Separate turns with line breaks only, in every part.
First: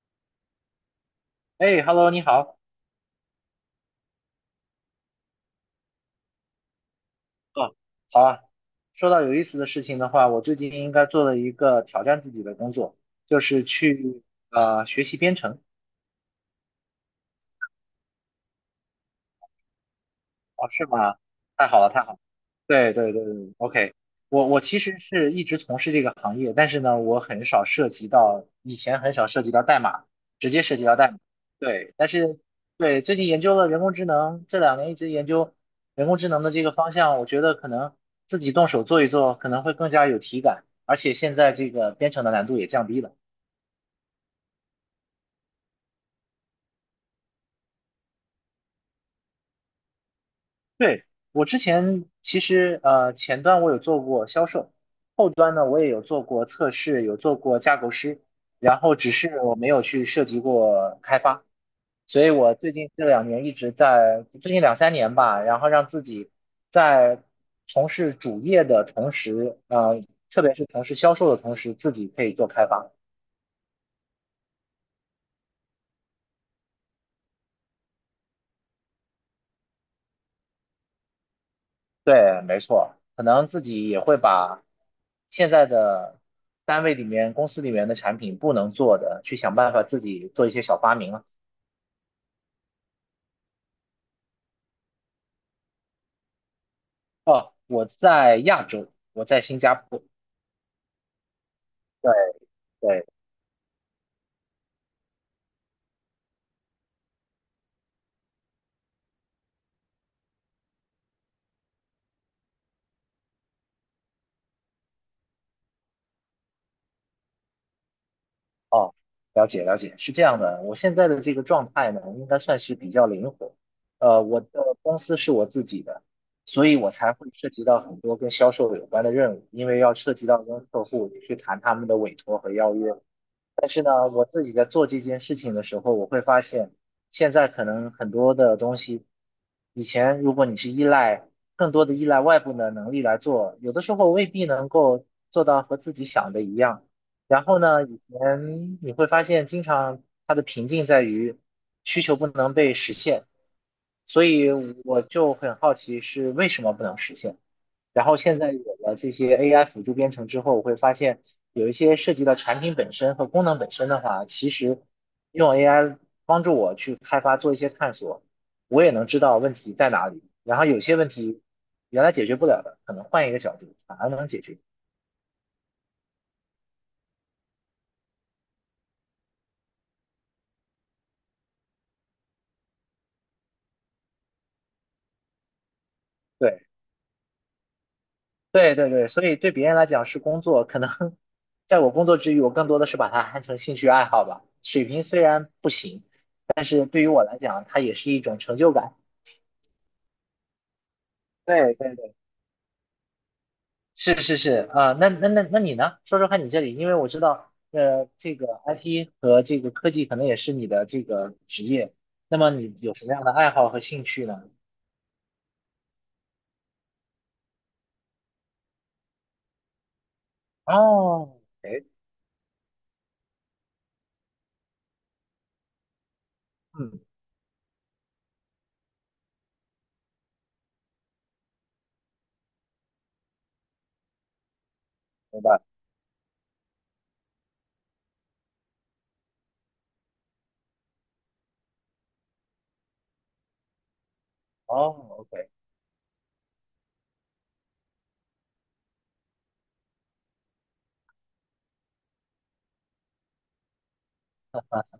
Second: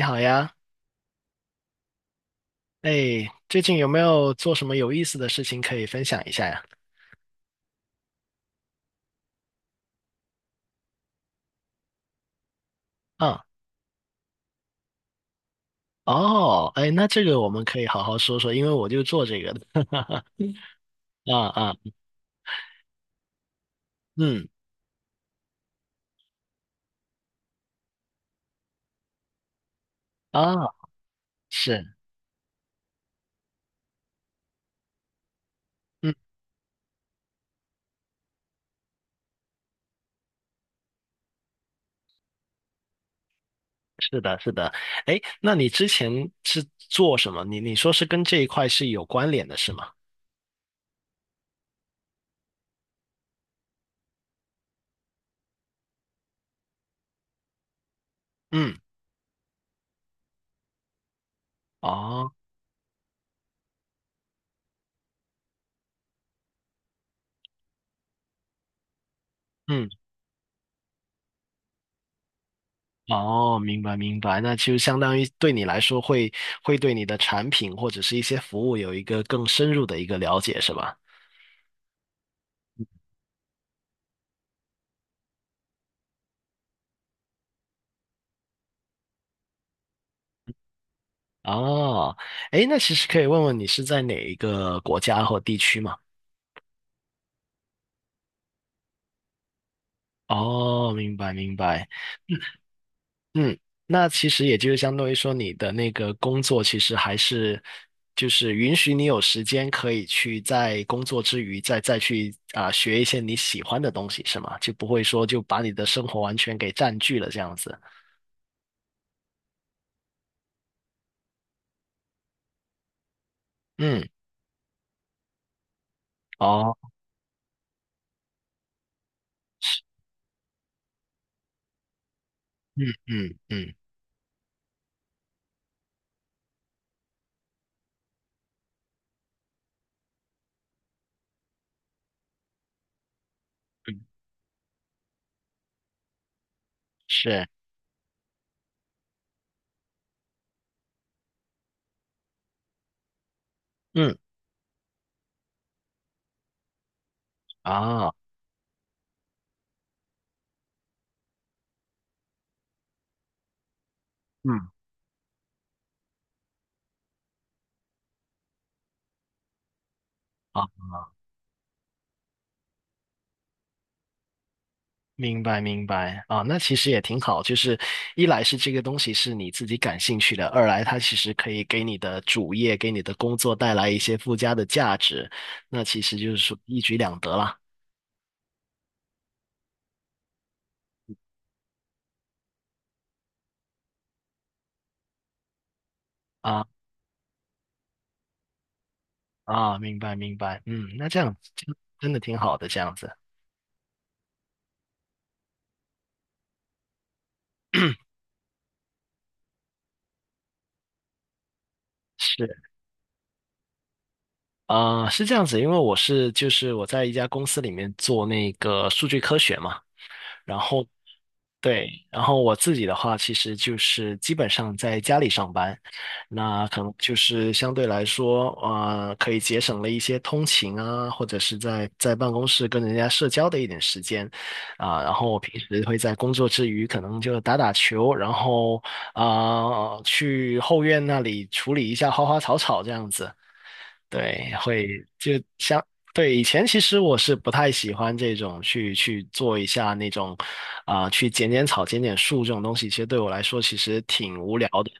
你好呀，
哎，Hello，你好。
哎，最近有没有做什么有意思的事情可以分享一下呀？
嗯，好啊，说到有意思的事情的话，我最近应该做了一个挑战自己的工作，就
啊，
是去学习编程。
哦，哎，那这个我们可以好好说说，因为我就做这个的。
哦，是吗？
啊
太
啊，
好了，太好了。对对对对，OK，
嗯，
我其实是一直从事这个行业，但是呢，我很少涉及到，以前很少涉及到代码，直
啊，
接涉及到代码。对，
是，
但是对最近研究了人工智能，这两年一直研究人
嗯，
工智能的这个方向，我觉得可能自己动手做一做，可能会更加有体感，而且现在这个编程的难度也降低了。
是的，是的。哎，那你之前是做什么？你说是跟这一块是有关联的，是吗？
对，我之前其实前端我有做过销售，后端呢我也有做过测试，有做过架构师，
嗯，
然后只是我没有去涉及过开发，所以
哦，
我最近这两年一直在，最近两三年吧，然后让自己在从事主业的同时，
嗯，
特别是从事销售的同时，自己可以做开发。
哦，明白明白，那就相当于对你来说会对你的产品或者是一些服务有一个更深入的一个了解，是吧？
对，没错，可能自己也会把现在的单位里面、公司里面的产品不能做的，去想办法自己做一些小发明了。
哦，诶，那其实可以问问你是在哪一个国家或地区吗？
哦，我在亚洲，我在新加坡。
哦，明白明白，
对对，
嗯，那其实也就是相当于说你的那个工作其实还是就是允许你有时间可以去在工作之余再去学一些你喜欢的东西是吗？就不会说就把你的生活完全给占据了这样子。
哦，了解了解，是这样的。我现在的这个状态呢，应该算是比较灵活。
嗯，
我的公司是我自己的，所
哦，
以我才会涉及到很多跟销售有关的任务，因为要涉及到跟客户去谈他们的委托和邀
嗯
约。
嗯
但
嗯
是呢，我自己在做这件事情的时候，我会发现，现在可能很多的东西，以前如果你是依赖更多的依赖外部的能力来做，有的时
嗯，
候未必能够做到和自己想的一样。然
是，
后呢，以前你会发现，经常它的瓶颈在于需求不能被实现，
嗯
所以我就很好奇是为什么不能实现。然
啊，
后现在有了这些 AI 辅助编程之后，我会发现有一些涉及到产品本身和功能本身的话，其
嗯。
实用 AI 帮助我去开发做一些探索，我也能知道问题在哪里。然后有
哦
些问题原来解决不了的，可能换一个角度反而能解决。
明白明白啊，那其实也挺好，就是一来是这个东西是你自己感兴趣的，二来它其实可以给你的主业、给你的工作带来一些附加的价值，那其实就是说
对
一举两得啦。
对对对，所以对别人来讲是工作，可能 在我工作之余，我更多的是把它看成兴趣爱好吧。水平虽然不行，但
啊
是对于我来讲，它也是一种成就感。
啊，明白明白，嗯，那这样这
对
样
对
真
对。
的挺好的，这样子。
是是是啊，那你呢？说说看你这里，因为我知道，这个 IT 和这个科技可能也是你的这个职业，那
是
么你有什么样的爱好和兴趣呢？
啊，是这样子，因为我是就是我在一家公司里面做那个数据科学嘛，然后
哦，哎，
对，然后我自己的话，其实就是基本上在家里上班，那可能
嗯，
就是相对来说，可以节省了一些通勤啊，或者是在办公室跟人家社交的一点时间，然后我
明
平
白。
时会在工作之余，可能就打打球，然后去后院那里处理一下花花草草这样子，对，会。
哦，OK，
对，以前其实我是不太喜欢这种去做一下那种，去剪剪草、剪剪树这种东西，其实对我来说其实挺无聊的。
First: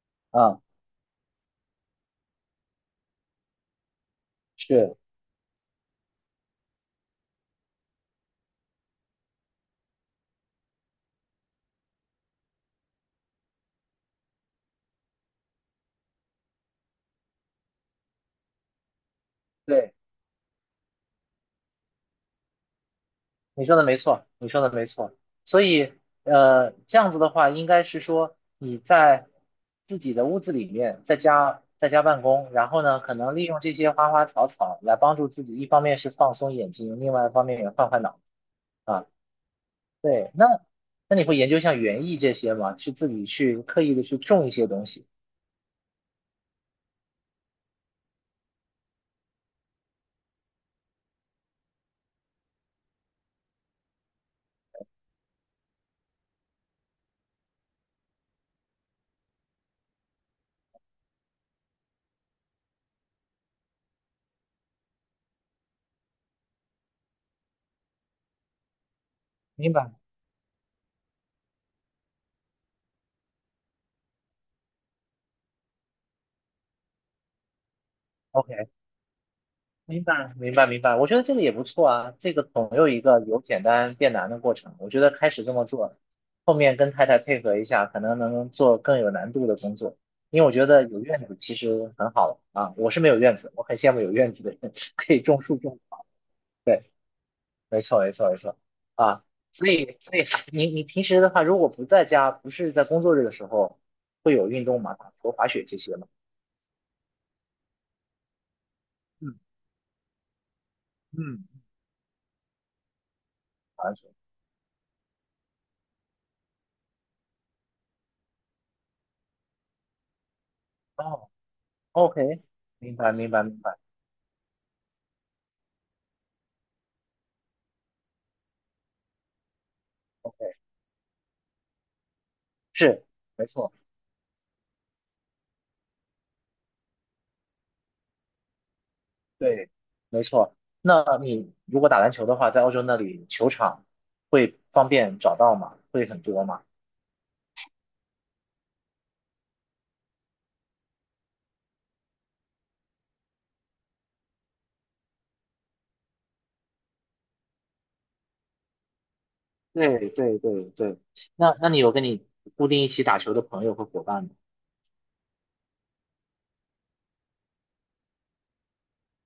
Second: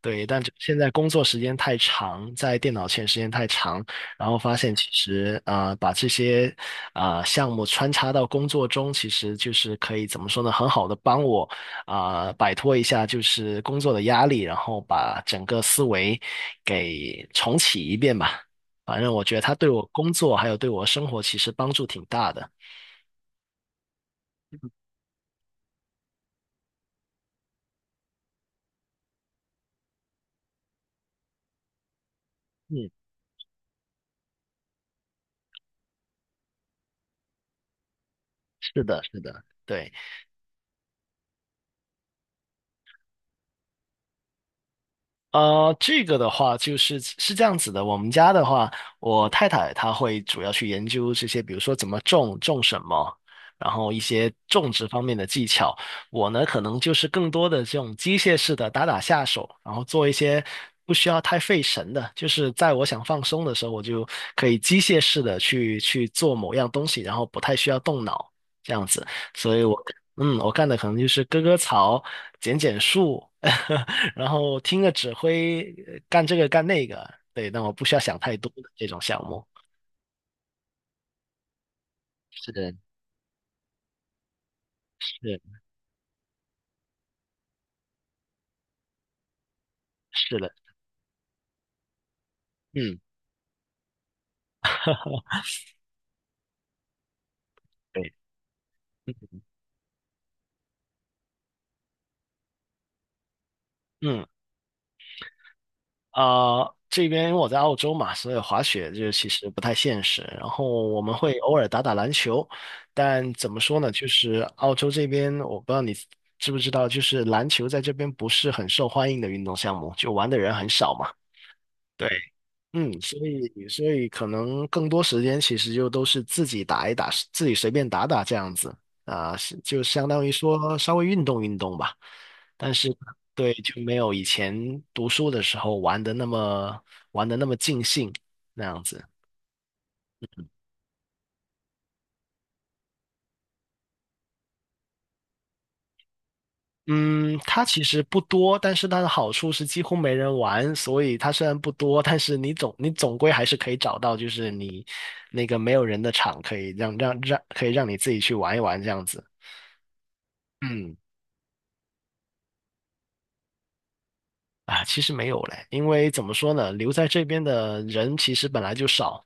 对，但就
啊，
现在工作时间太长，在电脑前时间太长，然后发现其
是，
实把这些项目穿插到工作中，其实就是可以怎么说呢，很好的帮我摆脱一下就是工作的压力，然后把整个思维给重启一遍吧。反正我觉得它对我
对，
工作还有对我生活其实帮助挺大的。
你说的没错，你说的没错。所以，这样子的话，应该是说你在自己的屋子里面，在家办公，然后
嗯，
呢，可能利用这些花花草草来帮助自己，一方面是放松眼睛，另外一方面也换换脑子
是的，
啊。
是的，对。
对，那你会研究像园艺这些吗？去自己去刻意的去种一些东西？
这个的话就是是这样子的。我们家的话，我太太她会主要去研究这些，比如说怎么种、种什么，然后一些种植方面的技巧。我呢，可能就是更多的这种机械式的打打下手，然后做一些不需要太费神的，就是在我想放松的时候，我就可以机械式的去做某样东西，然后不太需要动脑这样子。所以
明
我。
白。
嗯，我干的可能就是割割草、剪剪树，然后听个指挥，干这个干那个。对，但我不需要想太多的
OK。
这种项目。
明白，明白，明白。我觉得这个也不错啊，这个
是
总
的，
有一个由简单变难的过程。我觉得开始这
是
么做，后面跟太太配合一下，可能能做更有难度的工作。
是
因为
的，
我觉得有院子其实很好啊，我
嗯，
是没有院子，我很羡慕有院子的人，可以种 树种。对，没错，没
对，
错，没错。啊，所以，所以你平时的话，如果不在家，不是在工作日的时候，
嗯，
会有运动吗？打球、滑雪这些吗？
啊，这边因为我在澳洲嘛，所以滑雪就其
嗯
实不太现实。然后我们会
嗯，
偶尔打打篮球，但怎么说呢，
滑
就
雪。
是澳洲这边，我不知道你知不知道，就是篮球在这边不是很受欢迎的运动项目，就玩的人很少嘛。
哦
对。
，OK，
嗯，
明白，
所
明白，明
以
白。
所以可能更多时间其实就都是自己打一打，自己随便打打这样子啊，是就相当于
OK。
说稍微运动运动吧。但是
是，没
对，
错，
就没有以前读书的时候玩的那么尽兴那样子。
对，没错。那你如果打篮球的话，在澳洲那里球场会方便找到吗？会很多吗？
嗯，它其实不多，但是它的好处是几乎没人玩，所以它虽然不多，但是你总归还是可以找到，就是你那个没有人的场，可以让让让可以让你自己去玩一玩这样子。
对对对
嗯。
对。那你有跟你固定一起打球的朋友和伙伴吗？
啊，其实没有嘞，因为怎么说呢，留在这边的人其实本来就少，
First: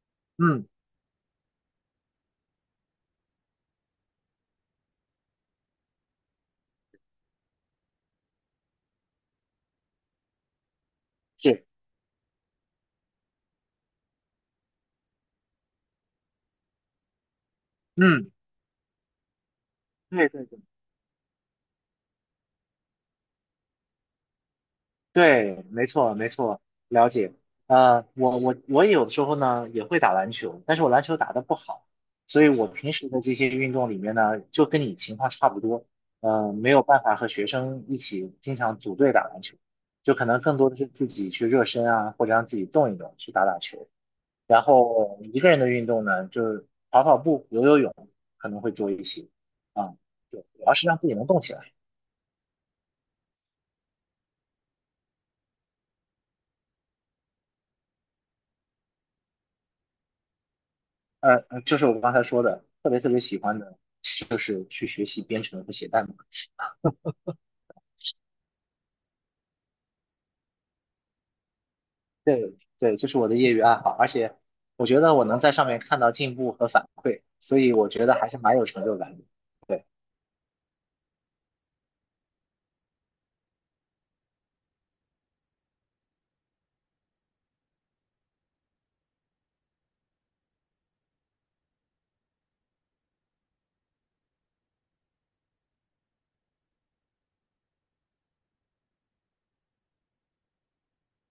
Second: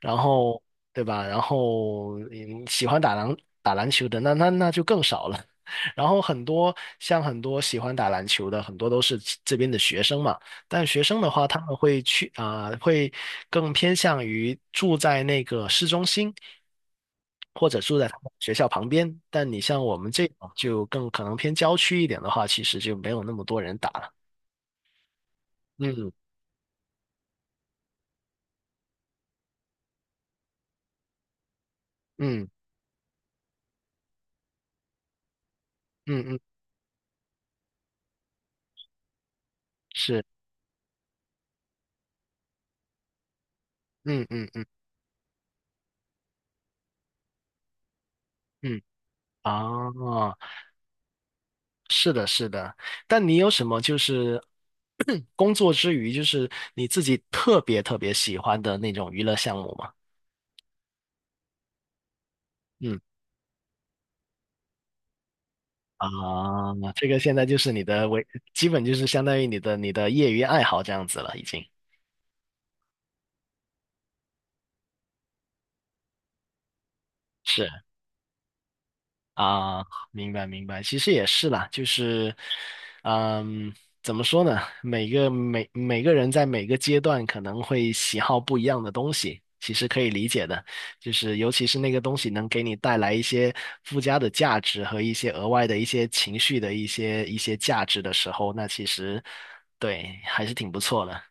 然后
嗯，
对吧？然后嗯，喜欢打篮球的，那就更少了。然后很多像很多喜欢打篮球的，很多都是这边的学生嘛。但学生的话，他
是，
们会去啊、会更偏向于住在那个市中心，或者住在他们
嗯，
学校旁边。但你像我们这
对对
种
对。
就更可能偏郊区一点的话，其实就没有那么多人打了。
对，没
嗯，
错，没错，了解。我有的时候呢也会打篮球，但是我篮球打得不好，所
嗯
以我平时的这些运动里面呢，就跟你情况差不多，
嗯嗯，
没有办法和学生一起经常组队打篮球，就
是，
可能更多的是自己去热身啊，或者让自己动一动，去打打球。
嗯嗯
然
嗯
后一个人的运动呢，就是跑跑步、游游泳，可能会
嗯，
多一些。啊，
哦，
对，主要是让自己能动起来。
是的，是的。但你有什么就是 工作之余，就是你自己特别特别喜欢的那种娱乐项目吗？
就是我刚才说的，特
嗯
别特别喜欢的，就是去学习编程和写代
啊，
码。
那这个现在就是你的为，基本就是相当于你的业余爱好这样子了，已经。
对，这是我的业余爱好，而且我觉得我能在上面看到进步和反馈，所以
是。
我觉得还是蛮有成就感的。
啊，
对，
明白明白，其实也是啦，就是，嗯，怎么说呢？每个人在每个阶段可能会喜好不一样的东西，其实可以理解的。就是尤其是那个东西能给你带来一些附加的价值和一些额外的一些情绪的一些价值的时候，那其实对还是挺不错的。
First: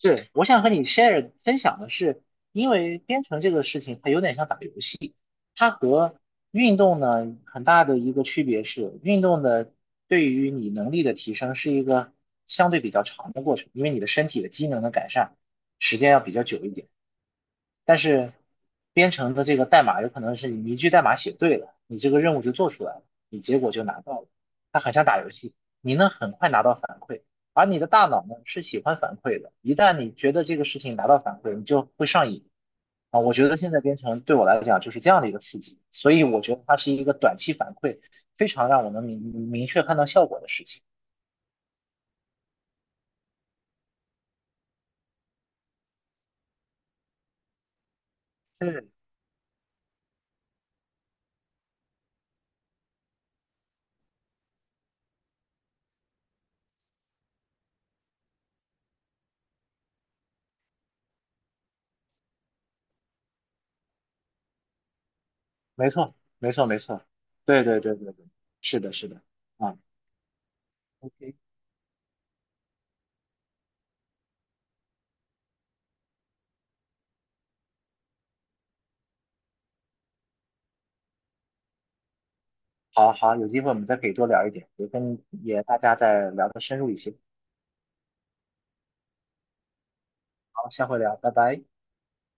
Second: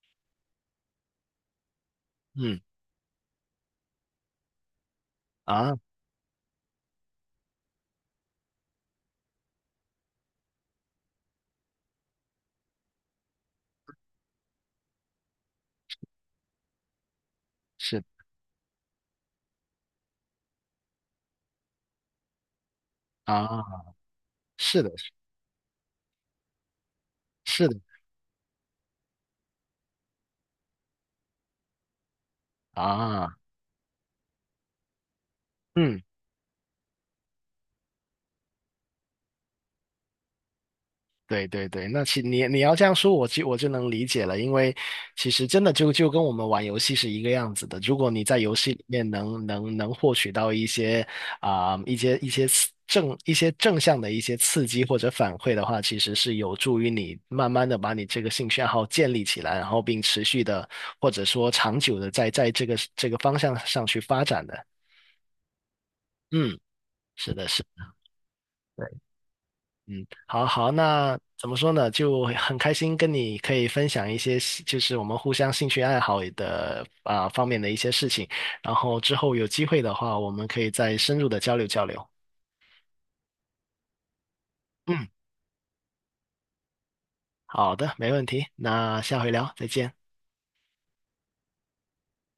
是，我想和你 share 分享的是，
嗯
因为编程这个事情它有点像打游戏，它
啊，
和运动呢很大的一个区别是，运动的对于你能力的提升是一个相对比较长的过程，因为你的身体的机能的改善时间要比较久一点。但
是
是编程的这个代码有可能是你一句代码写对了，你这个任务就做出来了，你结果
啊，
就拿到了。它
是的，
很像打游戏，你能很快拿到反馈，而
是的
你的大脑呢是喜欢反馈的。一旦你觉得这个事情拿到反馈，你就会上瘾啊。我
啊，
觉得现在编程对我来讲就是这样的一个刺激，
嗯。
所以我觉得它是一个短期反馈，非常让我能明确看到效果的事情。
对对对，那你要这样说，我就能理解了，因为其实真的就跟我们玩游戏是一个样子的。如果你在游戏里
嗯，
面能获取到一些正向的一些刺激或者反馈的话，其实是有助于你慢慢的把你这个兴趣爱好建立起来，然后并持续的或者说长久的在这个方向上去发展的。
没错，没
嗯，
错，没错，
是的，是
对对对
的。
对对，是的，
对。
是的，啊
嗯，好好，那
，OK。
怎么说呢？就很开心跟你可以分享一些兴就是我们互相兴趣爱好的方面的一些事情。然后之后有机会的话，我们可以再深入的交流交流。
好好，有机会我们再可以多聊一点，也
嗯，
跟也大家再聊得深入一些。
好的，没问题。那下回聊，再见。
好，下回聊，拜拜。